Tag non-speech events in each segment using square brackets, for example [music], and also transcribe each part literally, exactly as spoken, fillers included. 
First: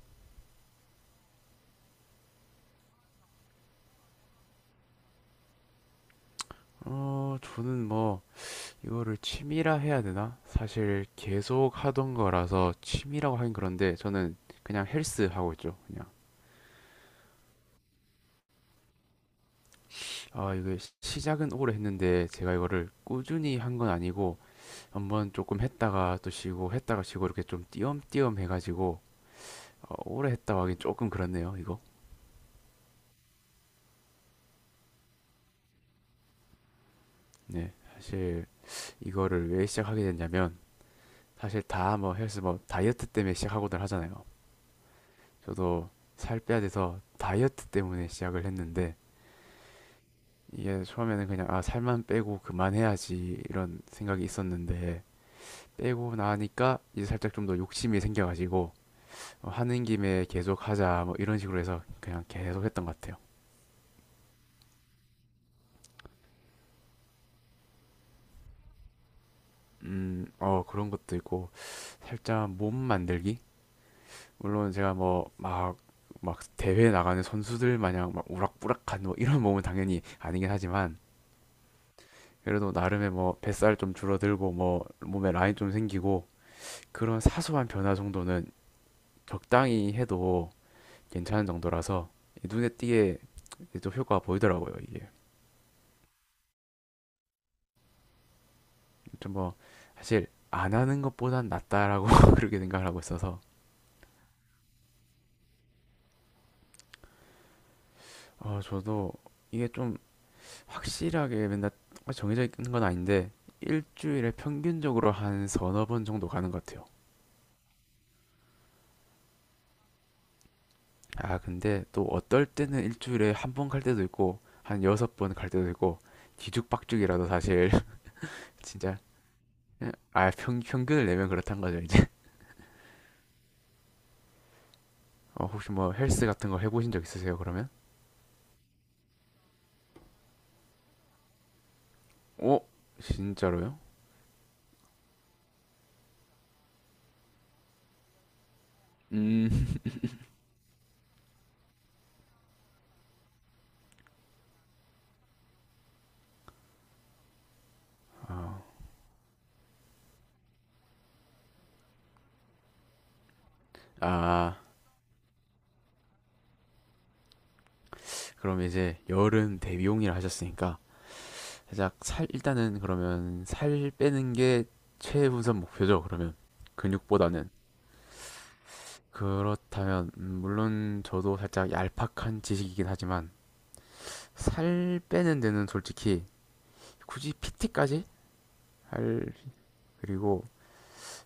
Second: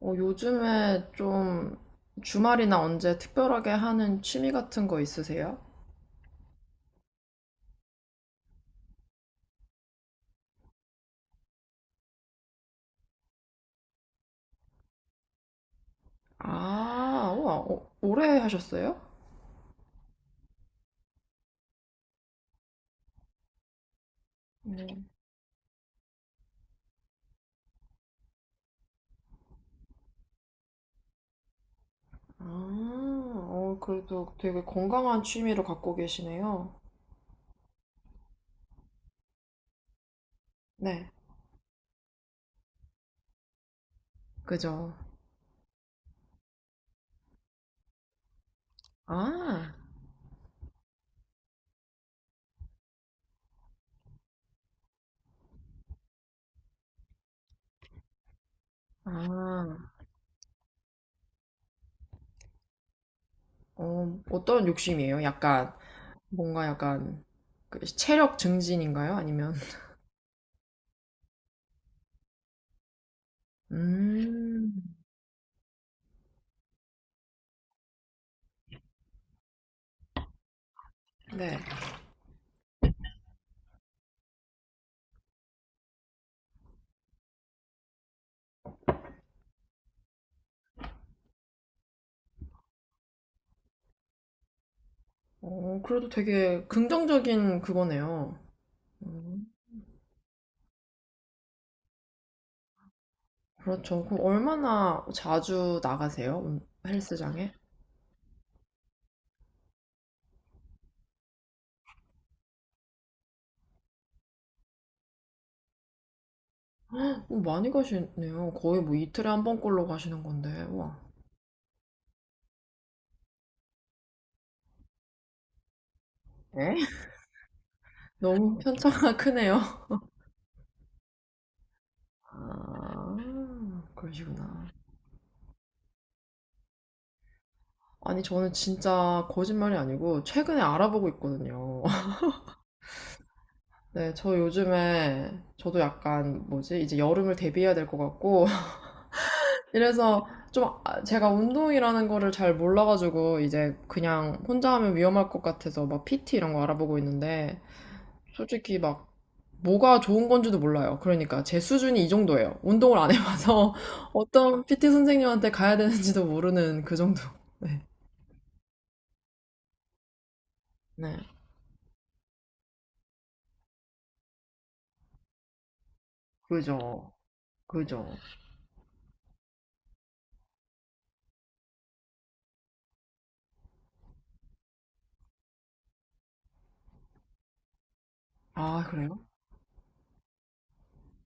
어, 요즘에 좀 주말이나 언제 특별하게 하는 취미 같은 거 있으세요? 어, 저는 뭐, 이거를 취미라 해야 되나? 사실 계속 하던 거라서 취미라고 하긴 그런데 저는 그냥 헬스 하고 있죠. 그냥. 아, 우와, 어, 오래 하셨어요? 아, 이게 시- 시작은 오래 했는데 제가 이거를 꾸준히 한 건 아니고 네. 한번 조금 했다가 또 쉬고 했다가 쉬고 이렇게 좀 띄엄띄엄 해가지고 어, 오래 했다고 하긴 조금 그렇네요, 이거. 아, 어, 그래도 되게 건강한 취미를 갖고 계시네요. 네. 사실 이거를 왜 시작하게 됐냐면 네, 사실 다 뭐 헬스 뭐 다이어트 때문에 시작하고들 하잖아요. 그죠. 저도 살 빼야 돼서 다이어트 때문에 시작을 했는데 아, 이게 처음에는 그냥 아 살만 빼고 그만해야지 이런 생각이 있었는데 빼고 나니까 이제 살짝 좀 더 욕심이 생겨가지고 어, 아, 하는 김에 계속 하자 뭐 이런 식으로 해서 그냥 계속 했던 것 같아요. 어, 어떤 욕심이에요? 약간, 뭔가 약간, 그 체력 증진인가요? 아니면, 음, 어 그런 것도 있고 살짝 몸 만들기? 음, 물론 제가 뭐 막 막 대회 나가는 선수들 마냥 막 우락부락한 뭐 이런 몸은 당연히 아니긴 하지만 네. 그래도 나름의 뭐 뱃살 좀 줄어들고 뭐 몸에 라인 좀 생기고 그런 사소한 변화 정도는 적당히 해도 괜찮은 정도라서 눈에 띄게 또 효과가 보이더라고요 이게. 어, 그래도 되게 긍정적인 그거네요. 좀 음. 뭐 사실 안 하는 것보단 낫다라고 [laughs] 그렇게 생각을 하고 있어서 그렇죠. 그럼 얼마나 자주 나가세요? 음, 헬스장에? 어 저도 이게 좀 확실하게 맨날 정해져 있는 건 아닌데 일주일에 평균적으로 한 서너 번 정도 가는 것 같아요. 오, 많이 가시네요. 거의 뭐 이틀에 한 번꼴로 가시는 건데, 와. 아, 근데 또 어떨 때는 일주일에 한 번 갈 때도 있고, 한 여섯 번 갈 때도 있고, 네? 뒤죽박죽이라도 사실, 너무 [laughs] [laughs] 진짜. 편차가 크네요. 예, 아, 평, 평균을 내면 그렇단 거죠, 이제. [laughs] 아, 그러시구나. 어, 혹시 뭐 헬스 같은 거 해보신 적 있으세요, 그러면? 아니, 저는 진짜 거짓말이 아니고 최근에 알아보고 있거든요. [laughs] 어? 진짜로요? 네, 저 요즘에 저도 약간 뭐지? 이제 여름을 대비해야 될 것 같고 [laughs] 음, 이래서 좀 아- 제가 운동이라는 거를 잘 몰라가지고 이제 그냥 혼자 하면 위험할 것 같아서 막 피티 이런 거 알아보고 있는데 아, 솔직히 막 뭐가 좋은 건지도 몰라요. 그러니까 제 수준이 이 정도예요. 운동을 안 해봐서 [laughs] 아, 어떤 피티 선생님한테 가야 되는지도 모르는 그 정도. [laughs] 네. 그럼 이제 여름 대비용이라 하셨으니까, 네. 살짝 살, 일단은 그러면 살 빼는 게 최우선 목표죠, 그러면. 그죠. 근육보다는. 그죠. 그렇다면 음, 물론 저도 살짝 얄팍한 지식이긴 하지만 살 빼는 데는 솔직히 굳이 피티까지 아, 할. 그래요? 그리고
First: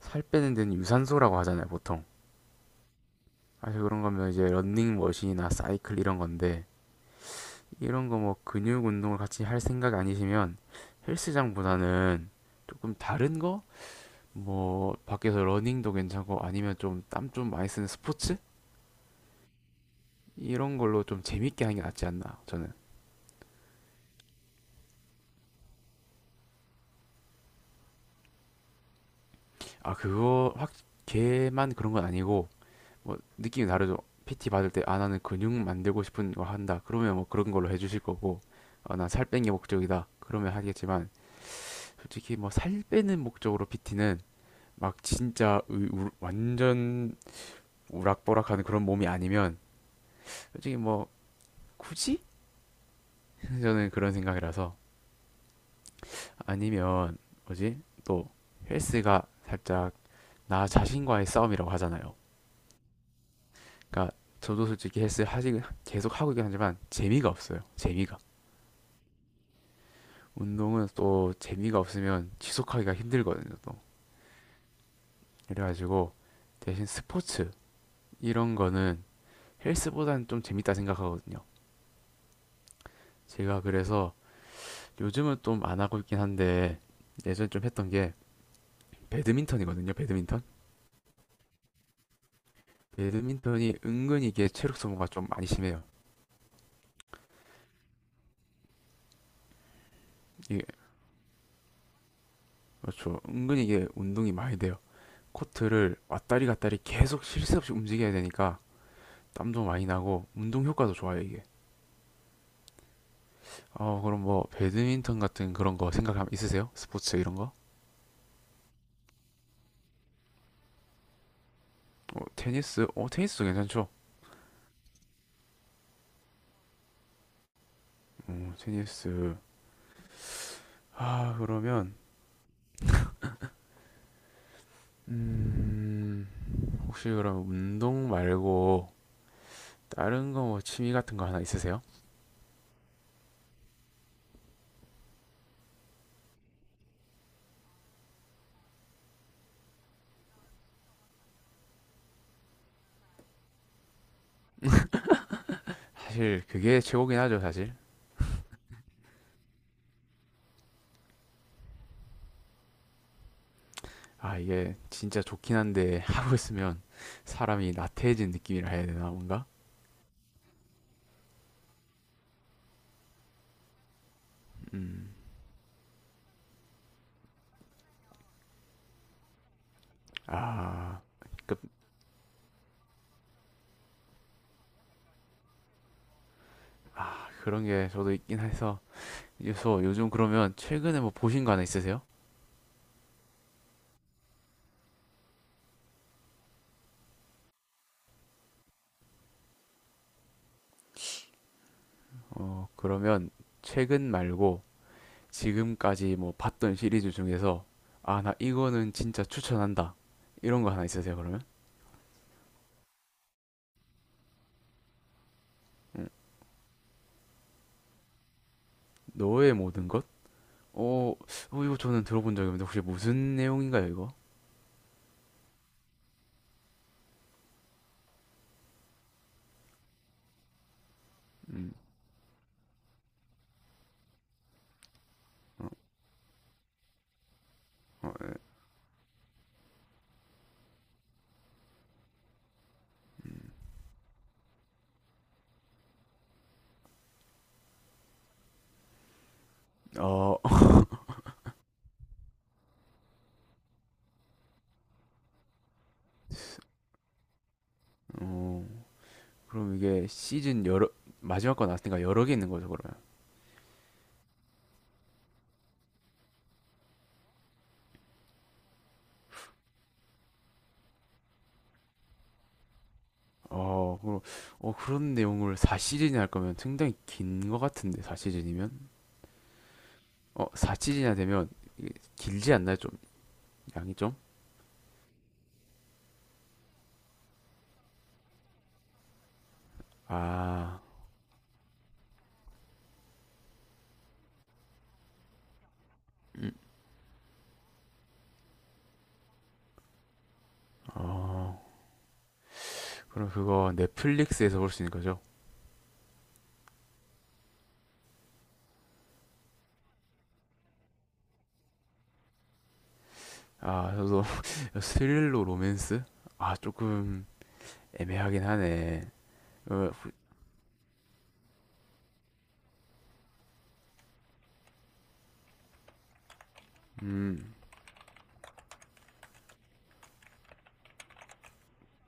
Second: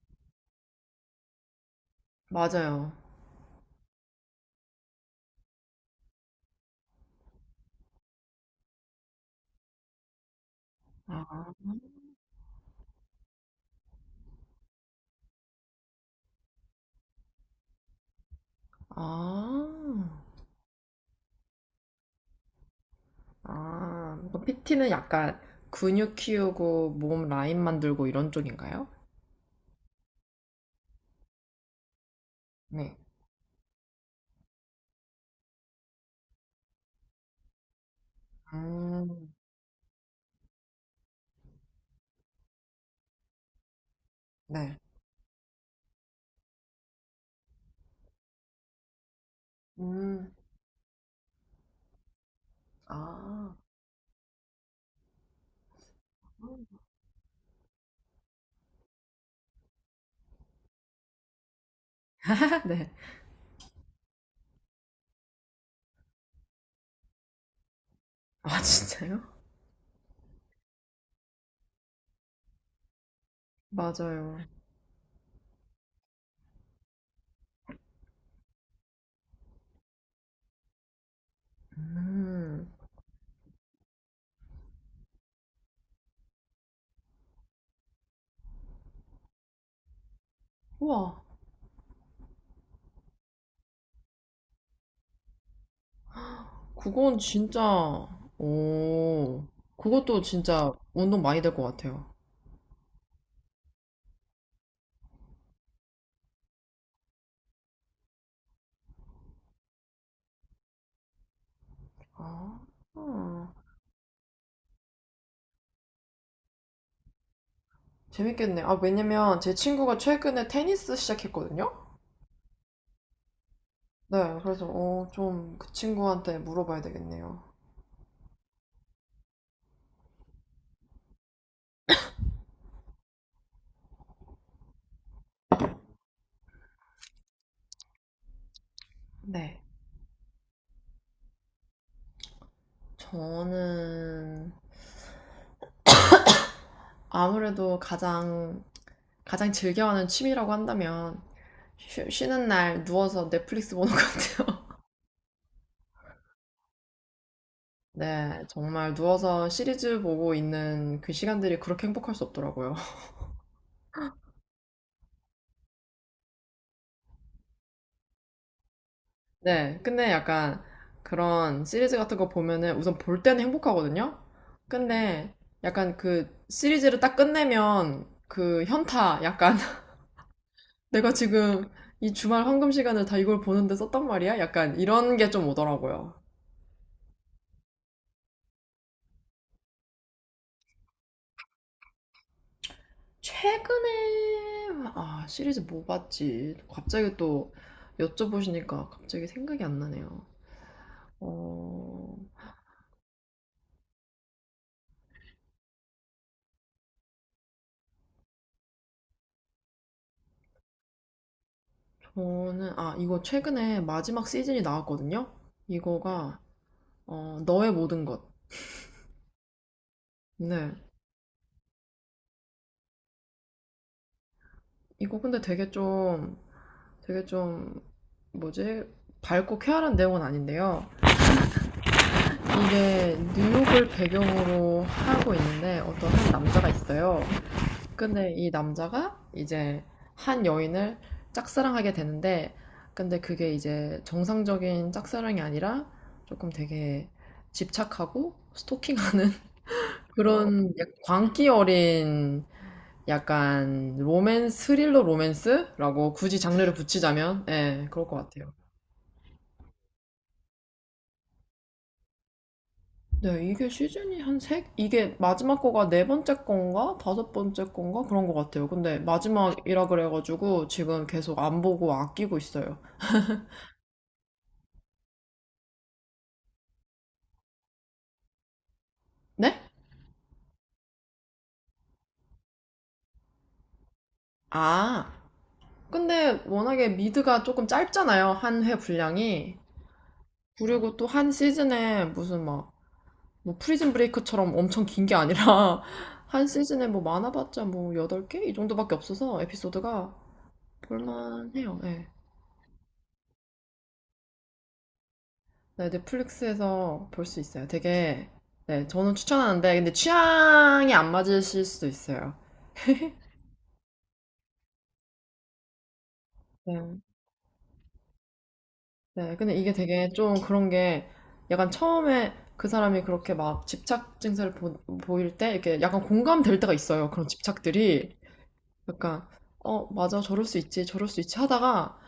살 빼는 데는 유산소라고 하잖아요 보통. 맞아요. 사실 그런 거면 이제 런닝머신이나 사이클 이런 건데 이런 거 뭐 근육 운동을 같이 할 생각 아니시면 아, 헬스장보다는 조금 다른 거? 뭐 밖에서 러닝도 괜찮고 아니면 좀 땀 좀 많이 쓰는 스포츠? 아, 이런 걸로 좀 재밌게 하는 게 낫지 않나 저는. 아. 피티는 약간 근육 키우고 몸 라인 만들고 이런 쪽인가요? 아, 그거 확 걔만 그런 건 아니고 네. 뭐 느낌이 다르죠. 피티 받을 때 아 나는 근육 만들고 싶은 거 한다. 그러면 뭐 그런 걸로 해주실 거고 아, 나살 음, 빼는 게 목적이다. 그러면 하겠지만 솔직히 뭐 살 빼는 목적으로 피티는 네. 막 진짜 의- 우- 완전 우락부락하는 그런 몸이 아니면 음, 솔직히 뭐 굳이. 아. [laughs] 저는 그런 생각이라서 아니면 뭐지 또 헬스가 살짝 나 자신과의 싸움이라고 하잖아요. [laughs] 네. 그러니까 저도 솔직히 헬스 하지 계속 하고 있긴 하지만 재미가 없어요. 재미가. 아, 진짜요? 운동은 또 재미가 없으면 지속하기가 힘들거든요, 또. 맞아요. 그래가지고 대신 스포츠 이런 거는 헬스보다는 좀 재밌다 생각하거든요. 음. 제가 그래서 요즘은 좀 안 하고 있긴 한데 예전에 좀 했던 게 배드민턴이거든요, 배드민턴. 우와. 배드민턴이 은근히 이게 체력 소모가 좀 많이 심해요. 그건 진짜, 오, 그것도 이게 진짜 운동 많이 될 것 같아요. 그렇죠. 은근히 이게 운동이 많이 돼요. 코트를 왔다리 갔다리 계속 쉴 새 없이 움직여야 되니까 땀도 많이 나고 운동 효과도 좋아요 이게. 아, 음, 어 그럼 뭐 배드민턴 같은 그런 거 생각 있으세요? 스포츠 이런 거? 재밌겠네. 아, 왜냐면 제 친구가 최근에 테니스 시작했거든요? 어 테니스? 어 테니스도 괜찮죠? 네, 그래서, 어, 좀 그 친구한테 물어봐야 되겠네요. 어 테니스. 아 그러면 음 혹시 그럼 운동 말고 네. 다른 거 뭐 취미 같은 거 하나 있으세요? 저는 아무래도 가장, 가장 즐겨하는 취미라고 한다면, 쉬, 쉬는 날 누워서 넷플릭스 보는 것 같아요. 사실 그게 최고긴 하죠 사실. [laughs] 네, 정말 누워서 시리즈 보고 있는 그 시간들이 그렇게 행복할 수 없더라고요. 아 이게 진짜 좋긴 한데 [laughs] 하고 있으면 사람이 나태해진 느낌이라 해야 되나 뭔가? 네, 근데 약간 그런 시리즈 같은 거 보면은 우선 볼 때는 행복하거든요? 음 근데 약간 그 시리즈를 딱 끝내면 그 현타, 약간 [laughs] 아 내가 그, 지금 이 주말 황금 시간을 다 이걸 보는데 썼단 말이야? 약간 이런 게 좀 오더라고요. 그런 게 저도 있긴 해서 그래서 요즘 그러면 최근에 뭐 보신 거 하나 있으세요? 최근에, 아, 시리즈 뭐 봤지? 갑자기 또 여쭤보시니까 갑자기 생각이 안 나네요. 어, 어, 그러면 최근 말고 지금까지 뭐 봤던 시리즈 중에서 아, 나 이거는 진짜 추천한다. 이런 거 하나 있으세요, 그러면? 저는, 아, 이거 최근에 마지막 시즌이 나왔거든요? 음, 이거가 어, 너의 모든 것. 너의 모든 것? 네. 어, 어, 이거 저는 들어본 적이 없는데 혹시 무슨 내용인가요, 이거? 이거 근데 되게 좀, 되게 좀, 뭐지? 밝고 쾌활한 내용은 아닌데요. 음, 이게 뉴욕을 배경으로 하고 어, 있는데 어떤 한 남자가 있어요. 어, 근데 이 남자가 이제 한 여인을 짝사랑하게 되는데, 근데 음. 그게 이제 정상적인 짝사랑이 아니라 조금 되게 집착하고 스토킹하는 [laughs] 어, 그런 광기 어린 약간 로맨스, 스릴러 로맨스라고 굳이 장르를 [laughs] 붙이자면 예, 그럴 것 같아요. 어, 그럼 이게 시즌 여러, 마지막 거 나왔으니까 여러 개 있는 거죠, 그러면? 네, 이게 시즌이 한 세, 이게 마지막 거가 네 번째 건가? 다섯 번째 건가? 그런 것 같아요. 근데 마지막이라 그래가지고 지금 계속 안 보고 아끼고 있어요. 어, 그럼, 어, 그런 내용을 사 시즌이나 할 거면 상당히 긴 것 같은데, 사 시즌이면? 네? 어, 사 시즌이나 되면 이게 길지 않나요? 좀, 양이 좀? 아, 근데 워낙에 미드가 조금 짧잖아요. 한 회 분량이. 아, 그리고 또 한 시즌에 무슨 막 뭐 프리즌 브레이크처럼 엄청 긴 게 아니라 [laughs] 한 음, 시즌에 뭐 많아봤자 뭐 여덟 개? 이 정도밖에 없어서 에피소드가 어, 볼만해요. 네. 그럼 그거 넷플릭스에서 볼 수 있는 거죠? 네, 넷플릭스에서 볼 수 있어요. 되게 네, 저는 추천하는데 근데 취향이 안 맞으실 수도 있어요. 아, 저도 [laughs] 스릴로 로맨스? 아, 네. 조금 애매하긴 하네. 네, 근데 이게 어, 되게 후- 좀 그런 게 약간 처음에 그 사람이 그렇게 막 집착 증세를 보, 보일 때 이렇게 약간 공감될 때가 있어요. 그런 음, 집착들이. 약간 어 맞아 저럴 수 있지 저럴 수 있지 하다가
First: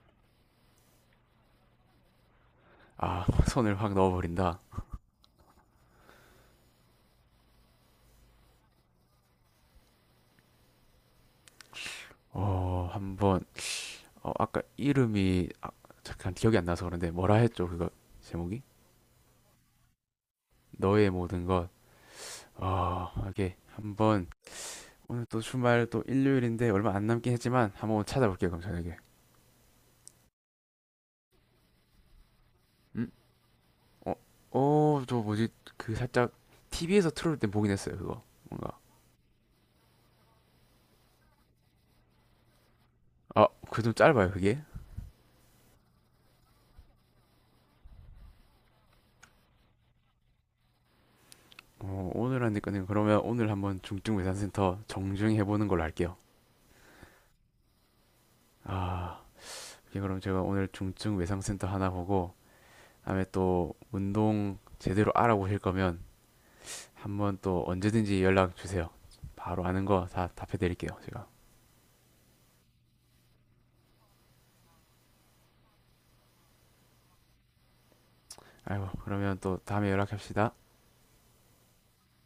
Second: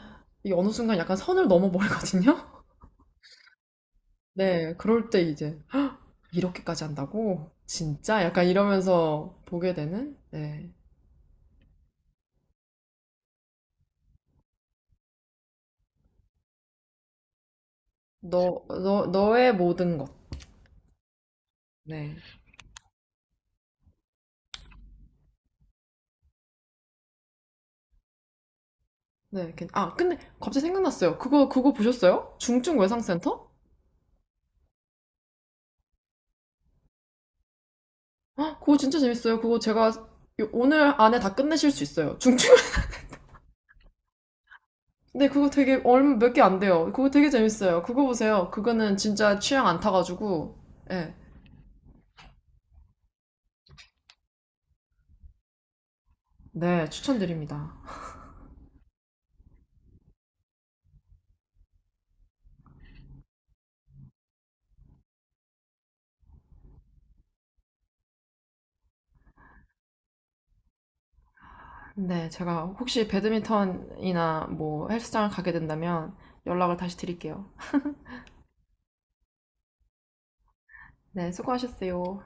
이 어느 순간 약간 선을 넘어버리거든요. 아, [laughs] 손을 확 [laughs] 넣어버린다. 네, 그럴 때 이제 이렇게까지 한다고? 진짜? 약간 이러면서 보게 되는? 네. 어, 한번, 어, 아까 이름이, 아, 잠깐 기억이 안 나서 그런데, 뭐라 했죠, 그거, 제목이? 너, 너, 너의 모든 것. 너의 모든 것. 네. 케이 한번 오늘 또 주말 또 일요일인데 얼마 안 남긴 했지만 한번 찾아볼게요, 그럼 저녁에. 네. 괜- 아, 근데 갑자기 생각났어요. 그거, 그거 보셨어요? 중증 음? 외상센터? 어, 어, 저 뭐지? 그 살짝 티비에서 틀어올 때 보긴 했어요, 그거. 아, 그거 뭔가. 진짜 재밌어요. 그거 제가 요- 오늘 안에 다 끝내실 수 있어요. 중증. 아, 그 좀 짧아요, 그게? [laughs] 네, 그거 되게 얼마 몇 개 안 돼요. 그거 되게 재밌어요. 그거 보세요. 그거는 진짜 취향 안 타가지고. 예. 어, 오늘 하니까는 그러면 오늘 한번 중증 외상센터 정중히 해보는 걸로 할게요. 네, 추천드립니다. 아, 이 그럼 제가 오늘 중증 외상센터 하나 보고 다음에 또 운동 제대로 알아보실 거면 한번 또 언제든지 연락 주세요. 바로 아는 거 다 답해드릴게요, 제가. 네, 제가 혹시 배드민턴이나 뭐 헬스장을 가게 된다면 연락을 다시 드릴게요. 아이고 그러면 또 다음에 연락합시다. 네, 수고하셨어요.